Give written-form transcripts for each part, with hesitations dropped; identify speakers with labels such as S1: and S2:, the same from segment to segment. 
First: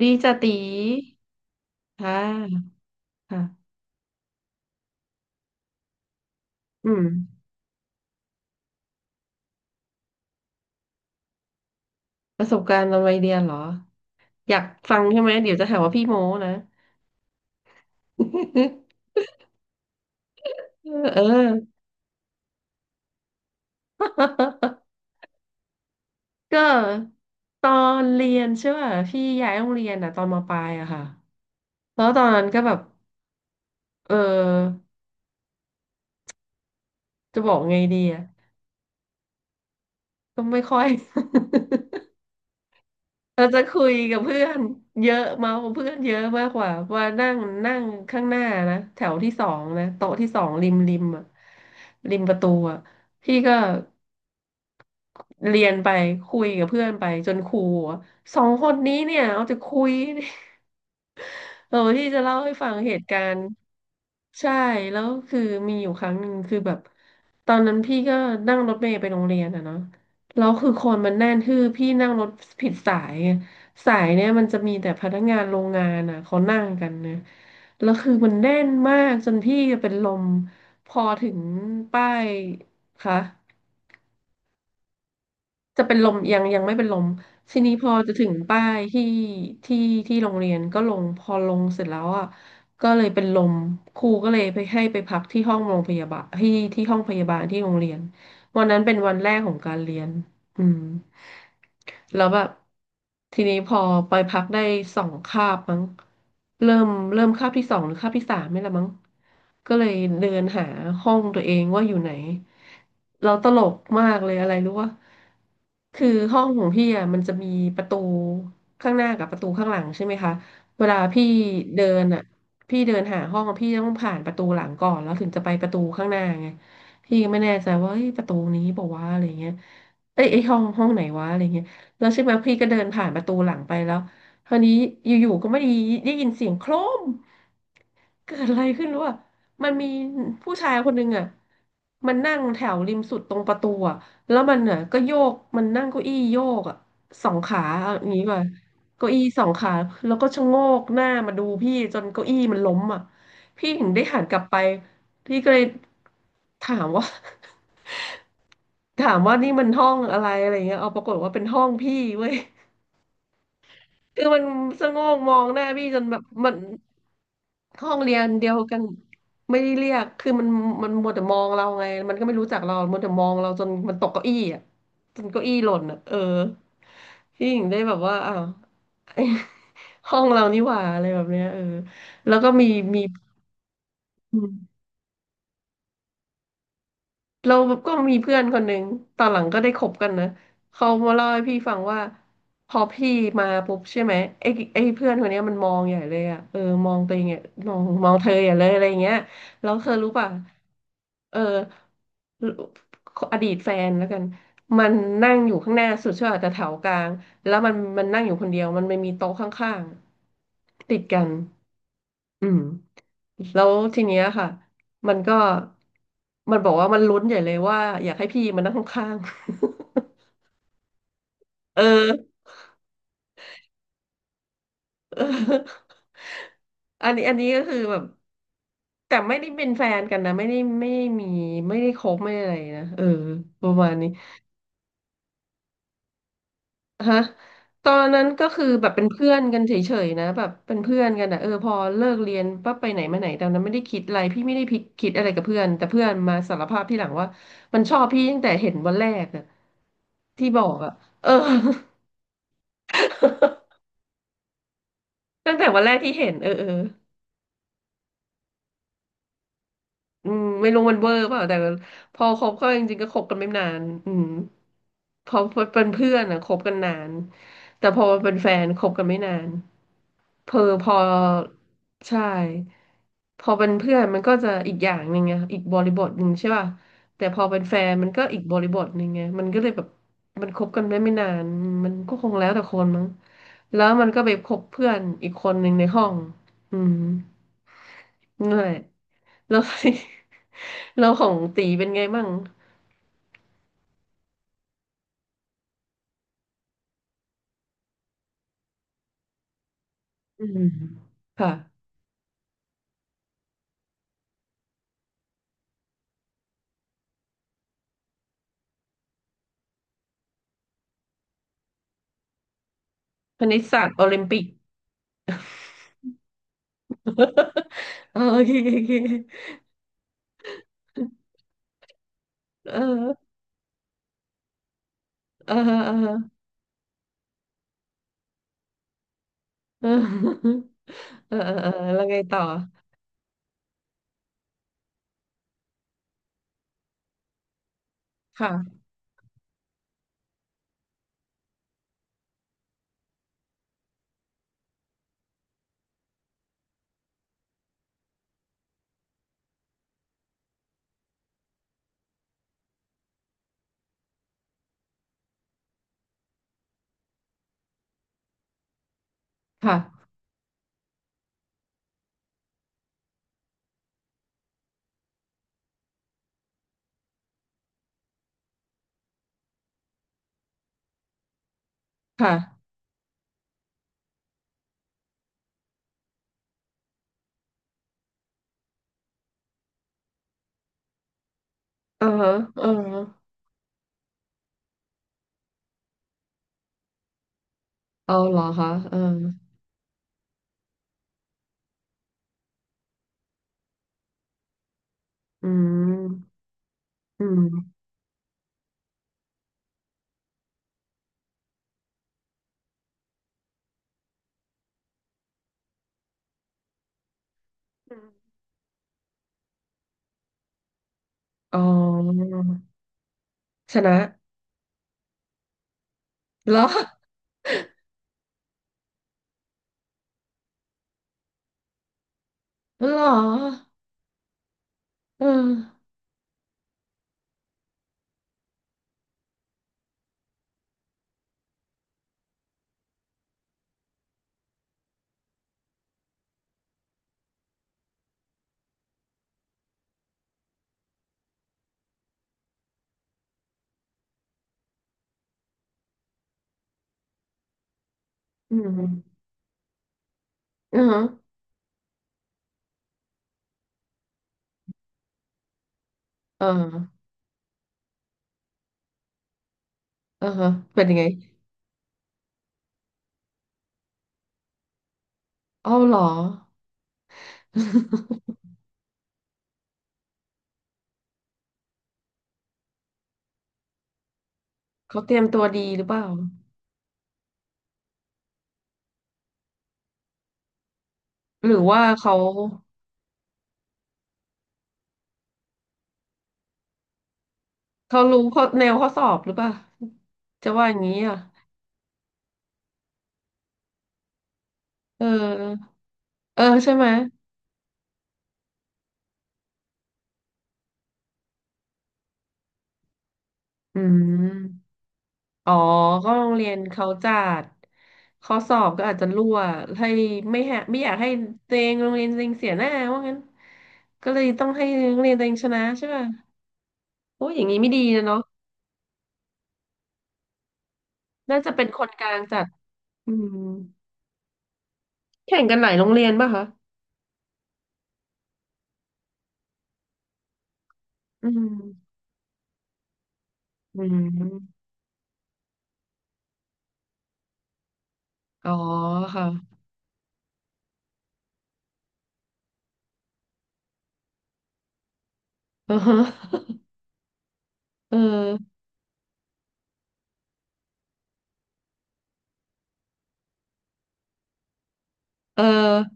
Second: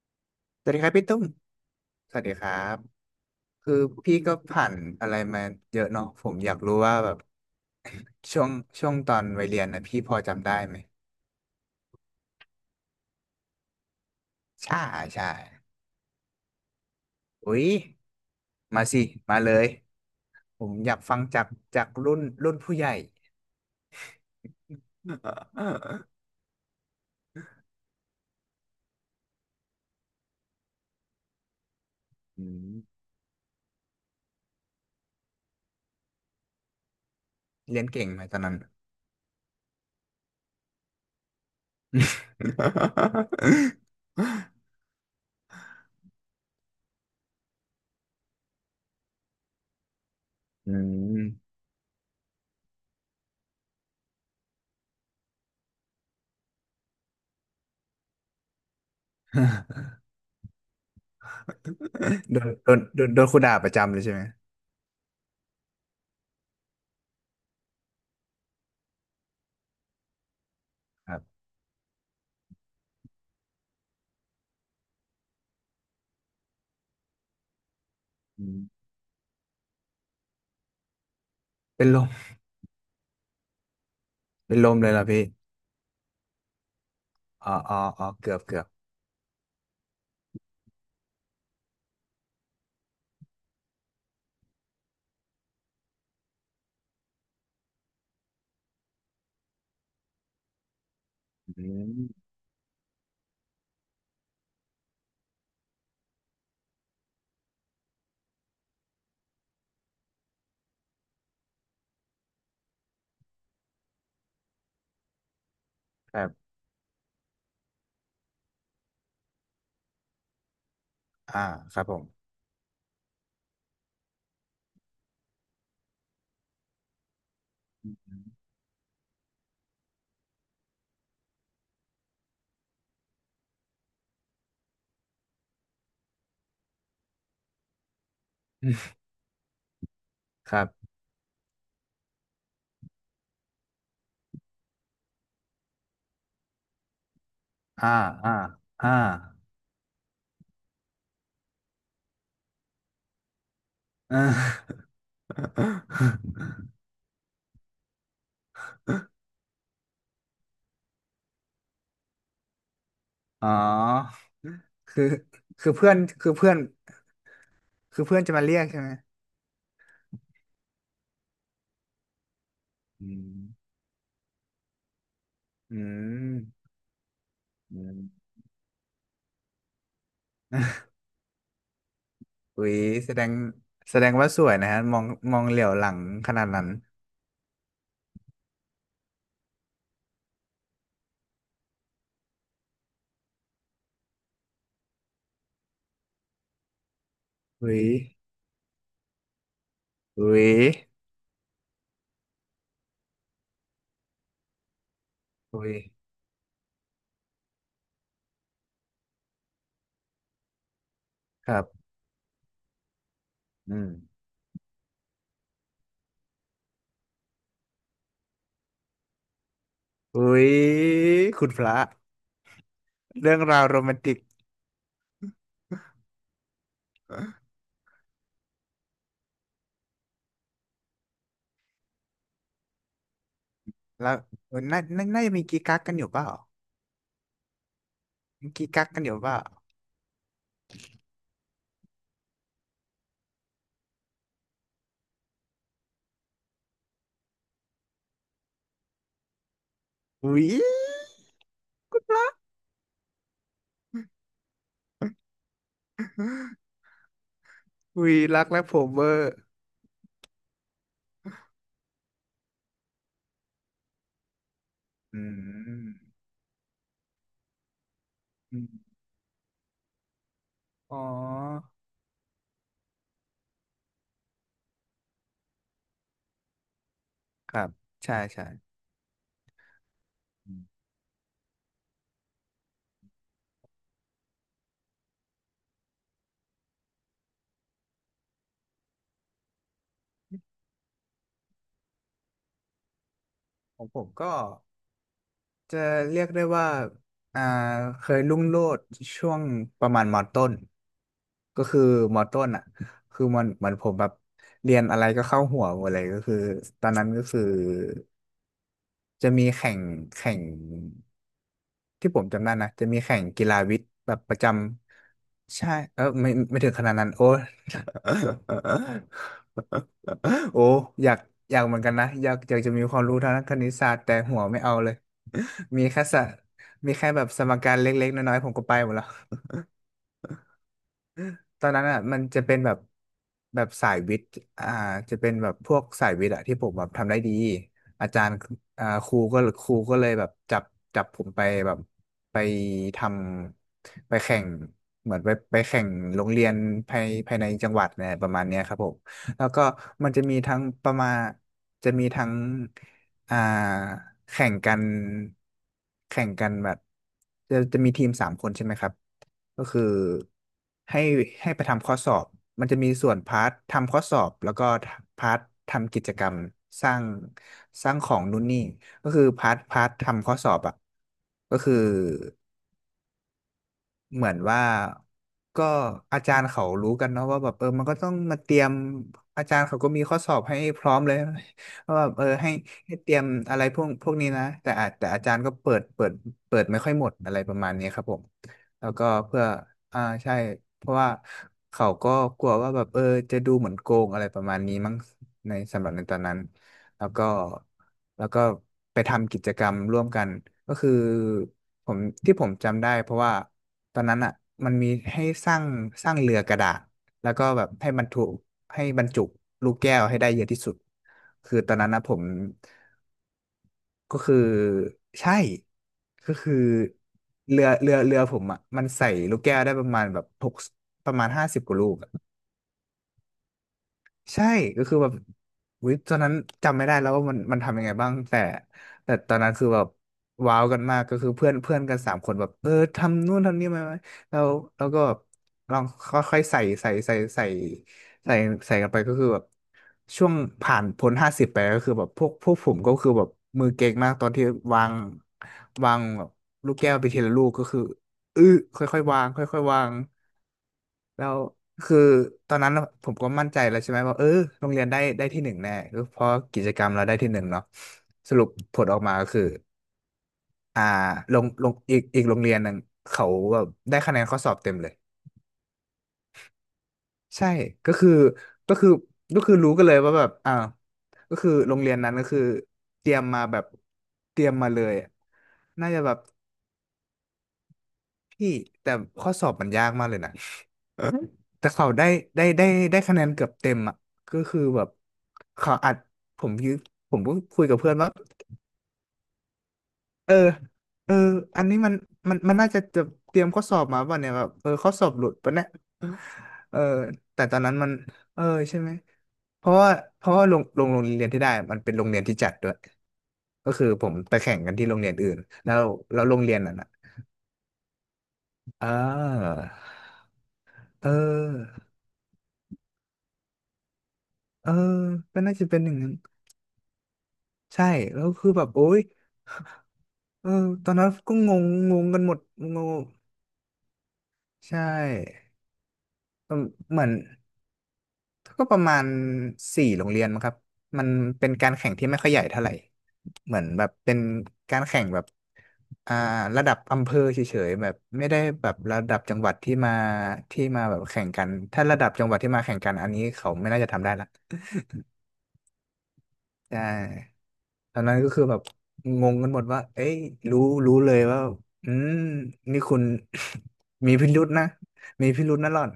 S1: ดีจะตี
S2: สวัสดีครับพี่ตุ้มส
S1: ค่ะ
S2: วัสดีครับ
S1: ค่ะ
S2: คือพี่ก็ผ่านอะไรมาเยอะเนาะผมอยากรู้
S1: อื
S2: ว่า
S1: ม
S2: แบบช่วงช่วงตอนวัยเรียนนะพี่พอจำได้ไหม
S1: ประสบการณ์ตอนวัยเรียนเหรออยาก
S2: ใช่
S1: ฟังใช่
S2: ใช่
S1: ไหมเดี๋ยวจะหาว่าพี่โม้นะ
S2: อุ๊ยมาสิ มาเลย ผมอยากฟั
S1: เอ
S2: งจาก
S1: อ
S2: จากรุ่นผู้ใหญ่
S1: ก็ตอนเรียนใช่ป่ะพี่ย้ายโรงเรียนอ่ะตอนมปลายอะค่ะแล้วตอนนั้
S2: อื
S1: นก็แบบ
S2: ม
S1: เออจะบอกไง
S2: เรียน
S1: ดี
S2: เก่งไหม
S1: อะ
S2: ตอนนั้น
S1: ก็ไม่ค่อย เราจะคุยกับเพื่อนเยอะเมากเพื่อนเยอะมากกว่าว่านั่งนั่งข้างหน้านะแถวที่สองนะโต๊ะที่สอง ริ
S2: อื
S1: มริม
S2: ม
S1: อะริมประตูอะพี่ก็เรียนไปคุยกับเพื่อนไปจนครูอะสองคนนี้เนี่ยเอาจะคุย เออที่จะเล่า
S2: โด
S1: ให้
S2: น
S1: ฟั
S2: โด
S1: ง
S2: น
S1: เห
S2: โด
S1: ตุ
S2: น
S1: กา
S2: โดนค
S1: ร
S2: รู
S1: ณ์
S2: ด่าประจำเลยใช่ไหม
S1: ใช่แล้วคือมีอยู่ครั้งหนึ่งคือแบบตอนนั้นพี่ก็นั่งรถเมล์ไปโรงเรียนอะเนาะแล้วคือคนมั
S2: ค
S1: น
S2: รั
S1: แน่น
S2: บ
S1: คือพี่นั่งรถผิดสายไงสายเนี่ยมันจะมีแต่พนักงานโรงงานอะเขานั่งกันนะแล้วคือมัน
S2: อื
S1: แน่
S2: ม
S1: นมากจนพี่เป็นลมพอถึง
S2: เป็นล
S1: ป้า
S2: ม
S1: ยค่ะ
S2: เป็นลมเลยเหรอพี่
S1: จะเป็นลมยังไม่เป็นลม
S2: อ๋อ
S1: ทีนี้
S2: อ๋อ
S1: พอ
S2: อ๋อ
S1: จะถึง
S2: เกือบเกื
S1: ป้า
S2: อบ
S1: ยที่ที่โรงเรียนก็ลงพอลงเสร็จแล้วอ่ะก็เลยเป็นลมครูก็เลยไปให้ไปพักที่ห้องโรงพยาบาลที่ห้องพยาบาลที่โรงเรียนวันนั้นเป็นวันแรกของการเรียนอืม
S2: อื
S1: แล้ว
S2: ม
S1: แบบทีนี้พอไปพักได้สองคาบมั้งเริ่มเริ่มคาบที่สองหรือคาบที่สามนี่แหละมั้งก็เลยเดินหาห้องตัวเองว่าอยู่ไหนเราตลกมากเลยอะไรรู้ว่าคือ
S2: ครั
S1: ห้อ
S2: บ
S1: งของพี่อ่ะมันจะมีประตูข้างหน้ากับประตูข้างหลังใช่ไหมคะเวลาพี่
S2: อ่าค
S1: เดิ
S2: รับผ
S1: น
S2: ม
S1: อ่ะพี่เดินหาห้องอะพี่ต้องผ่านประตูหลังก่อนแล้วถึงจะไปประตูข้างหน้าไงพี่ก็ไม่แน่ใจว่าเอ้ยประตูนี้บอกว่าวะอะไรเงี้ยเอ้ยไอ้ห้องไหนวะอะไรเงี้ย แล้วใช่ไหมพี่ก็เดินผ่านประตูหลังไปแล้วคราวนี้อยู่ๆก็ไม่ได้ได้ยินเสียงโครมเกิดอะไรขึ้นรู้ป่ะมันมี
S2: ค
S1: ผู้
S2: รั
S1: ชาย
S2: บ
S1: คนหนึ่งอ่ะมันนั่งแถวริมสุดตรงประตูอ่ะแล้วมันอ่ะก็โยกมันนั่งเก้าอี้โยกอ่ะสองขา
S2: อ่า
S1: เอาอย่างนี้
S2: อ่า
S1: ป่ะ
S2: อ่า
S1: เก้าอี้สอง ขาแล้วก็ชะโงกหน้ามาดูพี่จนเก้าอี้มันล้มอ่ะพี่ถึงได้หั
S2: อ่า
S1: นกลับไปพี่ก็เลยถามว่า ถามว่านี่มันห้องอะไรอะไรเงี้ยเอาปรากฏว่าเป็นห้องพี่เว้ย
S2: อ๋อ
S1: คือมันสะโง
S2: คือ
S1: กมองหน้า
S2: คือ
S1: พี่
S2: เพื่อ
S1: จ
S2: น
S1: นแบบ
S2: คือเพื่
S1: มั
S2: อ
S1: น
S2: น
S1: ห้อง
S2: คือ
S1: เรี
S2: เพื่
S1: ย
S2: อน
S1: น
S2: จะมา
S1: เดีย
S2: เรี
S1: ว
S2: ยก
S1: กั
S2: ใช่
S1: น
S2: ไหม
S1: ไม่ได้เรียกคือมันมัวแต่มองเราไงมันก็ไม่รู้จักเรามัว
S2: อื
S1: แต่มองเราจน
S2: ม
S1: มันตกเก้าอี้อ่ะจนเก้าอี้หล่
S2: อื
S1: นอ่ะเออ
S2: ม
S1: พี่หญิงได้
S2: อื
S1: แบบ
S2: ม
S1: ว่าอ้าว ไอ้ห้องเรานี่หว่าอะไรแบบเนี้ยเออแล้วก็
S2: อุ๊
S1: มี
S2: ย
S1: มี
S2: แสดงแสดงว่าสวยนะฮะมองมองเหลียวหลังขนาดนั้น
S1: เราก็มีเพื่อนคนหนึ่งตอนหลังก็ได้คบกันนะ เขามาเล่าให้พี่ฟังว่าพอพี่มาปุ๊บใช่ไหมไอ้ไอ้เพื่อนคนเนี้ยมันมองใหญ่เลยอ่ะ เออมองตัวเองเนี่ยม
S2: อุ๊
S1: อง
S2: ย
S1: มองเธอใหญ่เลยอะไรอย่างเงี้ยแล้วเธอรู้
S2: อุ๊
S1: ป่ะ
S2: ย
S1: เอออดีตแฟนแล้วกัน มันนั่งอยู่
S2: อุ๊
S1: ข้า
S2: ย
S1: งหน้าสุดใช่ป่ะแต่แถวกลางแล้วมันนั่งอยู่คนเดียว มันไม่มีโต๊ะข้างๆติดกัน
S2: ครับ
S1: อืม แล้ว
S2: อืม
S1: ทีเนี้ยค่ะ มันก็ มันบอกว่ามันลุ้นใหญ่เลยว่าอยากให้พี่มานั่งข้าง
S2: อุ๊ยคุณ
S1: ๆ
S2: พ ระ
S1: เออ
S2: เรื่องราวโรแมนติก
S1: เอออันนี้อันนี้ก็คือแบบแต่ไม่ได้เป็นแฟนกันนะไม่ได้มีไม่ได้คบไม่ได้อะไรนะเออประมาณนี้
S2: แล้วน่าจะมีกิ๊กกักกันอยู่เปล่า
S1: ฮะตอนนั้นก็คือ
S2: กิ๊กั
S1: แบ
S2: ก
S1: บ
S2: กั
S1: เป็
S2: น
S1: น
S2: อยู่
S1: เพื่อ
S2: า
S1: นกันเฉยๆนะแบบเป็นเพื่อนกันอ่ะเออพอเลิกเรียนปั๊บไปไหนมาไหนตอนนั้นไม่ได้คิดอะไรพี่ไม่ได้พิคิดอะไรกับเพื่อนแต่เพื่อนมาสารภาพที่หลังว่ามันชอบพี่ตั้งแต่เห็นวันแรกอะ
S2: ปุ่าวิ
S1: ที่บอกอะเออ ตั้งแต่วันแรกที่เห็นเออเออ
S2: วิรักและผมเวอร์
S1: อืมไม่รู้มันเวอร์เปล่าแต่พอคบก็จริงๆก็คบกันไม่นานอืม
S2: อื
S1: พอเป็น
S2: ม
S1: เพื่อนอะคบกันนาน แต่พอเป็นแฟ
S2: อื
S1: นคบ
S2: ม
S1: กันไม่นาน เพอพ
S2: อ๋
S1: อ
S2: อ
S1: ใช่พอเป็นเพื่อนมันก็จะอีกอย่างหนึ่งไงอีกบริบทหนึ่งใช่ป่ะแต่พอ
S2: ค
S1: เป็น
S2: รับ
S1: แฟนมัน
S2: ใช่
S1: ก็อีก
S2: ใช่
S1: บริบทหนึ่งไงมันก็เลยแบบมัน
S2: อื
S1: คบกั
S2: ม
S1: นได้ไม่นานมันก็คงแล้วแต่คนมั้งแล้วมันก็ไปคบเพื่อนอีกคนหนึ่งในห้องอืมนั่นแหละแล้ว เรา ของตีเป็นไงบ้าง
S2: ของผมก็จะเรียกได้ว่าอ่าเคยรุ่งโรจน์ช่วงประมาณม
S1: อื
S2: ต้น
S1: มค่ะ
S2: ก็คือมต้นอ่ะคือมันเหมือนผมแบบเรียนอะไรก็เข้าหัวหมดเลยก็คือตอนนั้นก็คือจะมีแข่ง ที่ผมจำได้นะจะมีแข่ง
S1: ค
S2: กี
S1: ณิ
S2: ฬา
S1: ต
S2: วิท
S1: ศาสต
S2: ย์
S1: ร์โอ
S2: แบ
S1: ลิ
S2: บ
S1: ม
S2: ประ
S1: ปิก
S2: จำใช่เออไม่ถึงขนาดนั้นโอ้
S1: เออ โอเคโอเคโอเค
S2: โอ้อยากอยากเหมือนกันนะอยากอยาก
S1: เ
S2: จะมีความรู้
S1: ออ
S2: ทางด้านคณิตศาสตร์แต่หัวไม่เอาเลย
S1: เออเอ
S2: มีแค่สะ
S1: อ
S2: มีแค่แบบสมการเล็กๆน้อยๆผมก็ไปหมดแล้ว
S1: เออ เออเออ
S2: ตอ
S1: เอ
S2: น
S1: อ
S2: นั้นอ่ะ
S1: แล้วไง
S2: มัน
S1: ต่
S2: จะ
S1: อ
S2: เป็นแบบสายวิทย์อ่าจะเป็นแบบพวกสายวิทย์อ่ะที่ผมแบบทำได้ดีอาจารย์
S1: ค่ะ
S2: อ่าครูก็เลยแบบจับจับผมไปแบบไปทำไปแข่งเหมือนไปแข่งโรงเรียนภายในจังหวัดเนี่ยประมาณเนี้ยครับผมแล้วก็มันจะมีทั้งประมาณจะมีทั้ง อ่าแข่งกันแข่งกันแบบจะมีทีมสามคนใช่ไหมครับก็คือ
S1: ค่ะ
S2: ให้ให้ไปทำข้อสอบมันจะมีส่วนพาร์ททำข้อสอบแล้วก็พาร์ททำกิจกรรมสร้างสร้างของนู่นนี่ก็คือพาร์ททำข้อสอบอ่ะก็คือ
S1: ค่ะ
S2: เหมือนว่าก็อาจารย์เขารู้กันเนาะว่าแบบเออมันก็ต้องมาเตรียมอาจารย์เขาก็มีข้อสอบให้พร้อมเลย ว่า
S1: เอ
S2: แบ
S1: อ
S2: บเออ
S1: ฮะ
S2: ให้
S1: เออ
S2: ให้
S1: ฮะ
S2: เตรียมอะไรพวกพวกนี้นะแต่อาจารย์ก็เปิดไม่ค่อยหมดอะไรประมาณนี้ครับผ
S1: เอา
S2: ม
S1: เหรอคะ
S2: แล้ว
S1: เออ
S2: ก็เพื่ออ่าใช่เพราะว่าเขาก็กลัวว่าแบบเออจะดูเหมือนโกงอะไรประมาณนี้มั้ง
S1: อื
S2: ในสำหรับในตอนนั้
S1: ม
S2: นแล้ว
S1: อื
S2: ก็
S1: ม
S2: แล้วก็ไปทำกิจกรรมร่วมกันก็คือผมที่ผมจำได้เพราะว่าตอนนั้นอ่ะมันมีให้สร้างสร้างเรือกระดาษแล้วก็แบบให้บรรทุกให้บรรจุลูกแก้วให้ได้เยอะที่สุดคื
S1: อ๋
S2: อตอนนั้นนะผม
S1: อชนะ
S2: ก็คือใช่ก็คื
S1: เห
S2: อ
S1: รอ
S2: เรือผมอ่ะมันใส่ลูกแก้วได้ประมาณแบบประมาณห้าสิบกว่าลูก
S1: เหรอ
S2: ใช่ก็คือแบบ
S1: เออ
S2: วิตอนนั้นจำไม่ได้แล้วว่ามันทำยังไงบ้างแต่แต่ตอนนั้นคือแบบว้าวกันมากก็คือเพื่อนเพื่อนกันสามคนแบบเออทำนู่นทำนี่มาไหมแล้วแล้วก็แบบลองค่อยๆใส่ใส่กันไปก็คือแบบช่วงผ่านพ้นห้าสิบไปก็คือแบบพวกผมก็คือแบบมือเก่งมากตอนที่วางวางแบบลูกแก้วไปทีละลูกก็คืออื้อ
S1: อื
S2: ค่อยๆ
S1: ม
S2: วางค่อยๆวาง
S1: อืม
S2: แล้วคือตอนนั้นผมก็มั่นใจแล้วใช่ไหมว่าเออโรงเรียนได้ที่หนึ่งแน่ก็เพราะ
S1: เอ
S2: กิจกรรมเรา
S1: อ
S2: ได้ที่หนึ่งเนาะสรุปผลออกมาก็คือ
S1: เออฮะเป็
S2: อ่า
S1: นยังไง
S2: ลงอีกโรงเรียนหนึ่งเขาแบบได้คะแนนข้อสอบเต็มเลย
S1: เอาเหรอ
S2: ใช่ก็คือ ก็คือก็คือรู้กันเลยว่าแบบอ่าวก็คือโรงเรียนนั้นก็คือเตรียมมาแบบเตรียมมาเลย
S1: เขา
S2: อะ
S1: เตรียมตัวดีหรือ
S2: น่า
S1: เป
S2: จะ
S1: ล่า
S2: แบบพี่แต่ข้อสอบมันยากมากเลยนะ
S1: หรือ
S2: แต่
S1: ว่า
S2: เขาได้
S1: เขา
S2: ได้ได้ได้คะแนนเกือบเต็มอ่ะก็คือแบบเขาอัดผมยืผมก็คุยกับเพื่อน
S1: เขา
S2: ว่า
S1: รู้เขาแนวข้อสอบหรือเปล่า
S2: เออ
S1: จะว่าอย่างนี้
S2: เออ
S1: อ่ะ
S2: อันนี้มันน่าจะเตรียมข้อสอบมาป่ะเนี่ยแบบเออข้อ
S1: เอ
S2: สอบหลุดป่ะเนี่ย
S1: อเออใช่
S2: เออ
S1: ไหม
S2: แต่ตอนนั้นมันเออใช่ไหมเพราะว่าโรงเรียนที่ได้มันเป็นโรงเรียนที่จัดด้วยก็
S1: อื
S2: คือ
S1: ม
S2: ผมไปแข่งกันที่โรงเรียนอื่น
S1: อ๋อ
S2: แล้ว
S1: ก็
S2: แล้
S1: โร
S2: ว
S1: ง
S2: โรง
S1: เรีย
S2: เรี
S1: น
S2: ยนนั้น
S1: เขา
S2: อ่ะ
S1: จัดข้อสอบก็
S2: เ
S1: อาจจะรั่ว
S2: ออ
S1: ให้ไม่แฮะไม่อยาก
S2: เ
S1: ให้ตัวเอง
S2: ออ
S1: โรงเรียนตัวเองเสียหน้าว่างั้นก็เลยต้องให้
S2: เออ
S1: โรงเรียนตัวเอง
S2: ก็
S1: ช
S2: น่า
S1: นะ
S2: จะเป็น
S1: ใช่
S2: อย่าง
S1: ป่ะ
S2: นั้น
S1: โอ้ยอย่างนี้ไม่ดี
S2: ใช่
S1: นะเนาะ
S2: แล้วคือแบบโอ๊ย เออตอนนั้นก็
S1: น่าจะ
S2: ง
S1: เป็
S2: ง
S1: นคน
S2: ง
S1: ก
S2: ง
S1: ลา
S2: กั
S1: ง
S2: นหม
S1: จั
S2: ด
S1: ด
S2: งง
S1: อืม
S2: ใช
S1: แข่ง
S2: ่
S1: กันหลายโรงเรียนป่ะคะ
S2: ประเหมือนก็ประมาณสี่โรงเรียนมั้งครับมัน
S1: อื
S2: เป็นการแข่ง
S1: ม
S2: ที่ไม่ค่อยใหญ่เท่าไหร่เหมือน
S1: อื
S2: แบบเป็น
S1: ม
S2: การแข่งแบบอ่าระดับอำเภอเฉยๆแบบไม่ได้
S1: อ๋อ
S2: แบบระดับ
S1: ค่ะ
S2: จังหวัดที่มาแบบแข่งกันถ้าระดับจังหวัดที่มาแข่งกันอันนี้เขาไม่น่าจะทำได้ละ
S1: อือฮะ
S2: ใช่
S1: เอ
S2: ตอนนั้นก็
S1: อ
S2: คือแบบงงกันหมดว่าเอ้ยรู้รู้เลยว่าอืมนี่คุณ มีพิรุธนะมี
S1: เออ
S2: พิรุธนะหล่อน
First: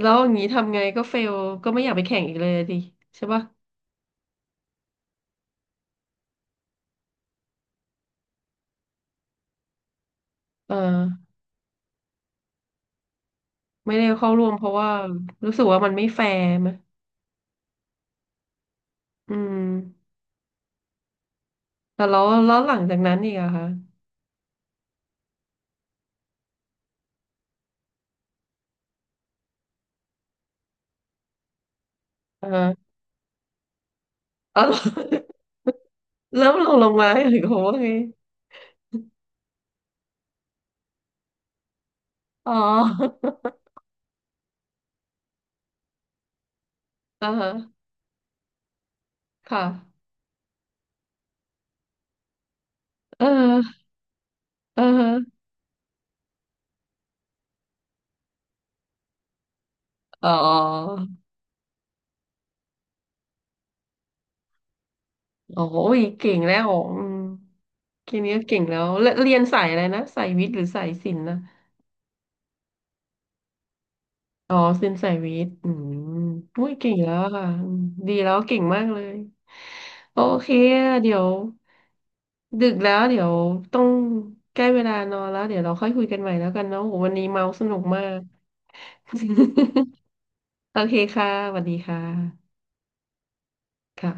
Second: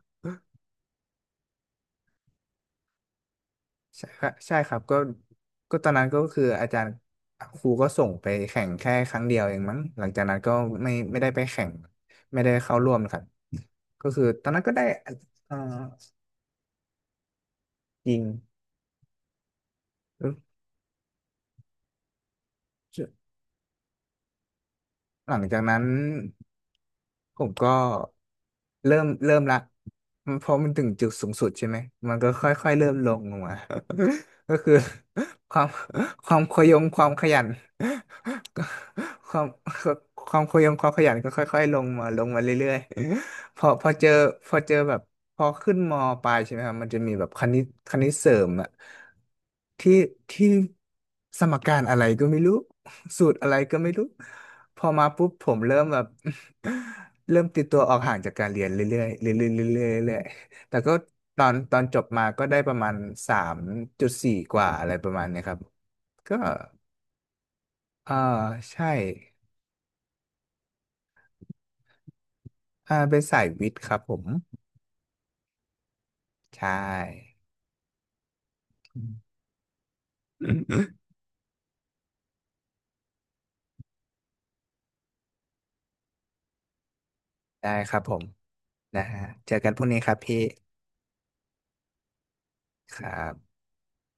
S1: แล้วอย่างนี้ทำไงก็เฟลก็ไม่อยากไปแข่งอีกเลยดิใช่ป่ะ
S2: ใช่ครับใช่ครับก็ตอนนั้นก็คืออาจารย์ครูก็ส่งไปแข่งแค่ครั้งเดียวเองมั้งหลังจากนั้นก็
S1: เอ
S2: ไม่ได้
S1: อ
S2: ไปแข่งไม่ได้เข้าร่วมครับ
S1: ไม่ได้
S2: ก็คือ
S1: เข้า
S2: ต
S1: ร่
S2: อ
S1: ว
S2: น
S1: ม
S2: นั้
S1: เพ
S2: นก็
S1: ราะ
S2: ได้
S1: ว่ารู้
S2: เอ่อ
S1: สึกว่ามันไม่แฟร์ไหม
S2: จริง
S1: อืมแต่แล้วแล้วหลังจากนั้นอีกอะคะ
S2: หลังจากนั้นผมก็เริ่มละเพราะมันถึงจุดสูงสุดใช่ไหมมันก็ค่อยๆเริ่
S1: อ่า
S2: มลงมา ก็
S1: อ๋อ
S2: คือ ความความ
S1: เริ่ม
S2: ข
S1: ล
S2: ย
S1: ง
S2: ง
S1: ลง
S2: ควา
S1: ไมา
S2: มข
S1: หรื
S2: ยั
S1: อ
S2: น
S1: เคาวไง
S2: ก็ความความขยงความขยันก็ค่อยๆลงมาลงมา
S1: อ๋อ
S2: เรื่อยๆ พอเจอแบบพอขึ้นมปลายใช่ไหมครับมันจะมีแบ
S1: อ่า
S2: บค
S1: ฮะ
S2: ณิตคณิตเสริมอะ
S1: ค่ะ
S2: ที่ที่สมการอะไรก็ไม่รู้
S1: เอ
S2: สูตรอะไรก็
S1: อ
S2: ไม่รู้ พ
S1: เอ
S2: อมาปุ๊บ
S1: อ
S2: ผมเริ่มแบบ เริ่มติดตัวออกห่างจากการเรียนเรื่อยๆเรื่อยๆเรื่อยๆเรื่อย
S1: อ๋อ
S2: ๆแต่ก็ตอนจบมาก็ได้ประมาณ3.4กว่าอะไรประมาณเนี้ยครั
S1: โอ้
S2: บ
S1: ยเก่
S2: ก็
S1: งแล้วอืม
S2: เอ
S1: แค่
S2: อ
S1: นี้ก็เก่งแล้ว
S2: ใช่
S1: แล้วเรียนสายอะไรนะสายวิทย์หรือสายศิลป์นะ
S2: อ่าเป็นสายวิทย์ครับผม
S1: อ๋อศิลป์สายวิทย์อืม
S2: ใช
S1: อุ้ยเก่งแล้วอะ
S2: ่
S1: ค่ะอืมดีแล้วเก่งมากเลยโอเคเดี๋ยว ดึกแล้วเดี๋ยวต้องใกล้เวลานอนแล้วเดี๋ยวเราค่อยคุยกันใหม่แล้วกันเนาะโหวันนี้เมาส
S2: ได้
S1: นุก
S2: ครั
S1: มา
S2: บผ
S1: ก
S2: มนะฮะเจอกันพรุ่งนี้ครับพี่
S1: โอเคค่ะสวัสดีค่ะ
S2: ครับ
S1: ค่ะ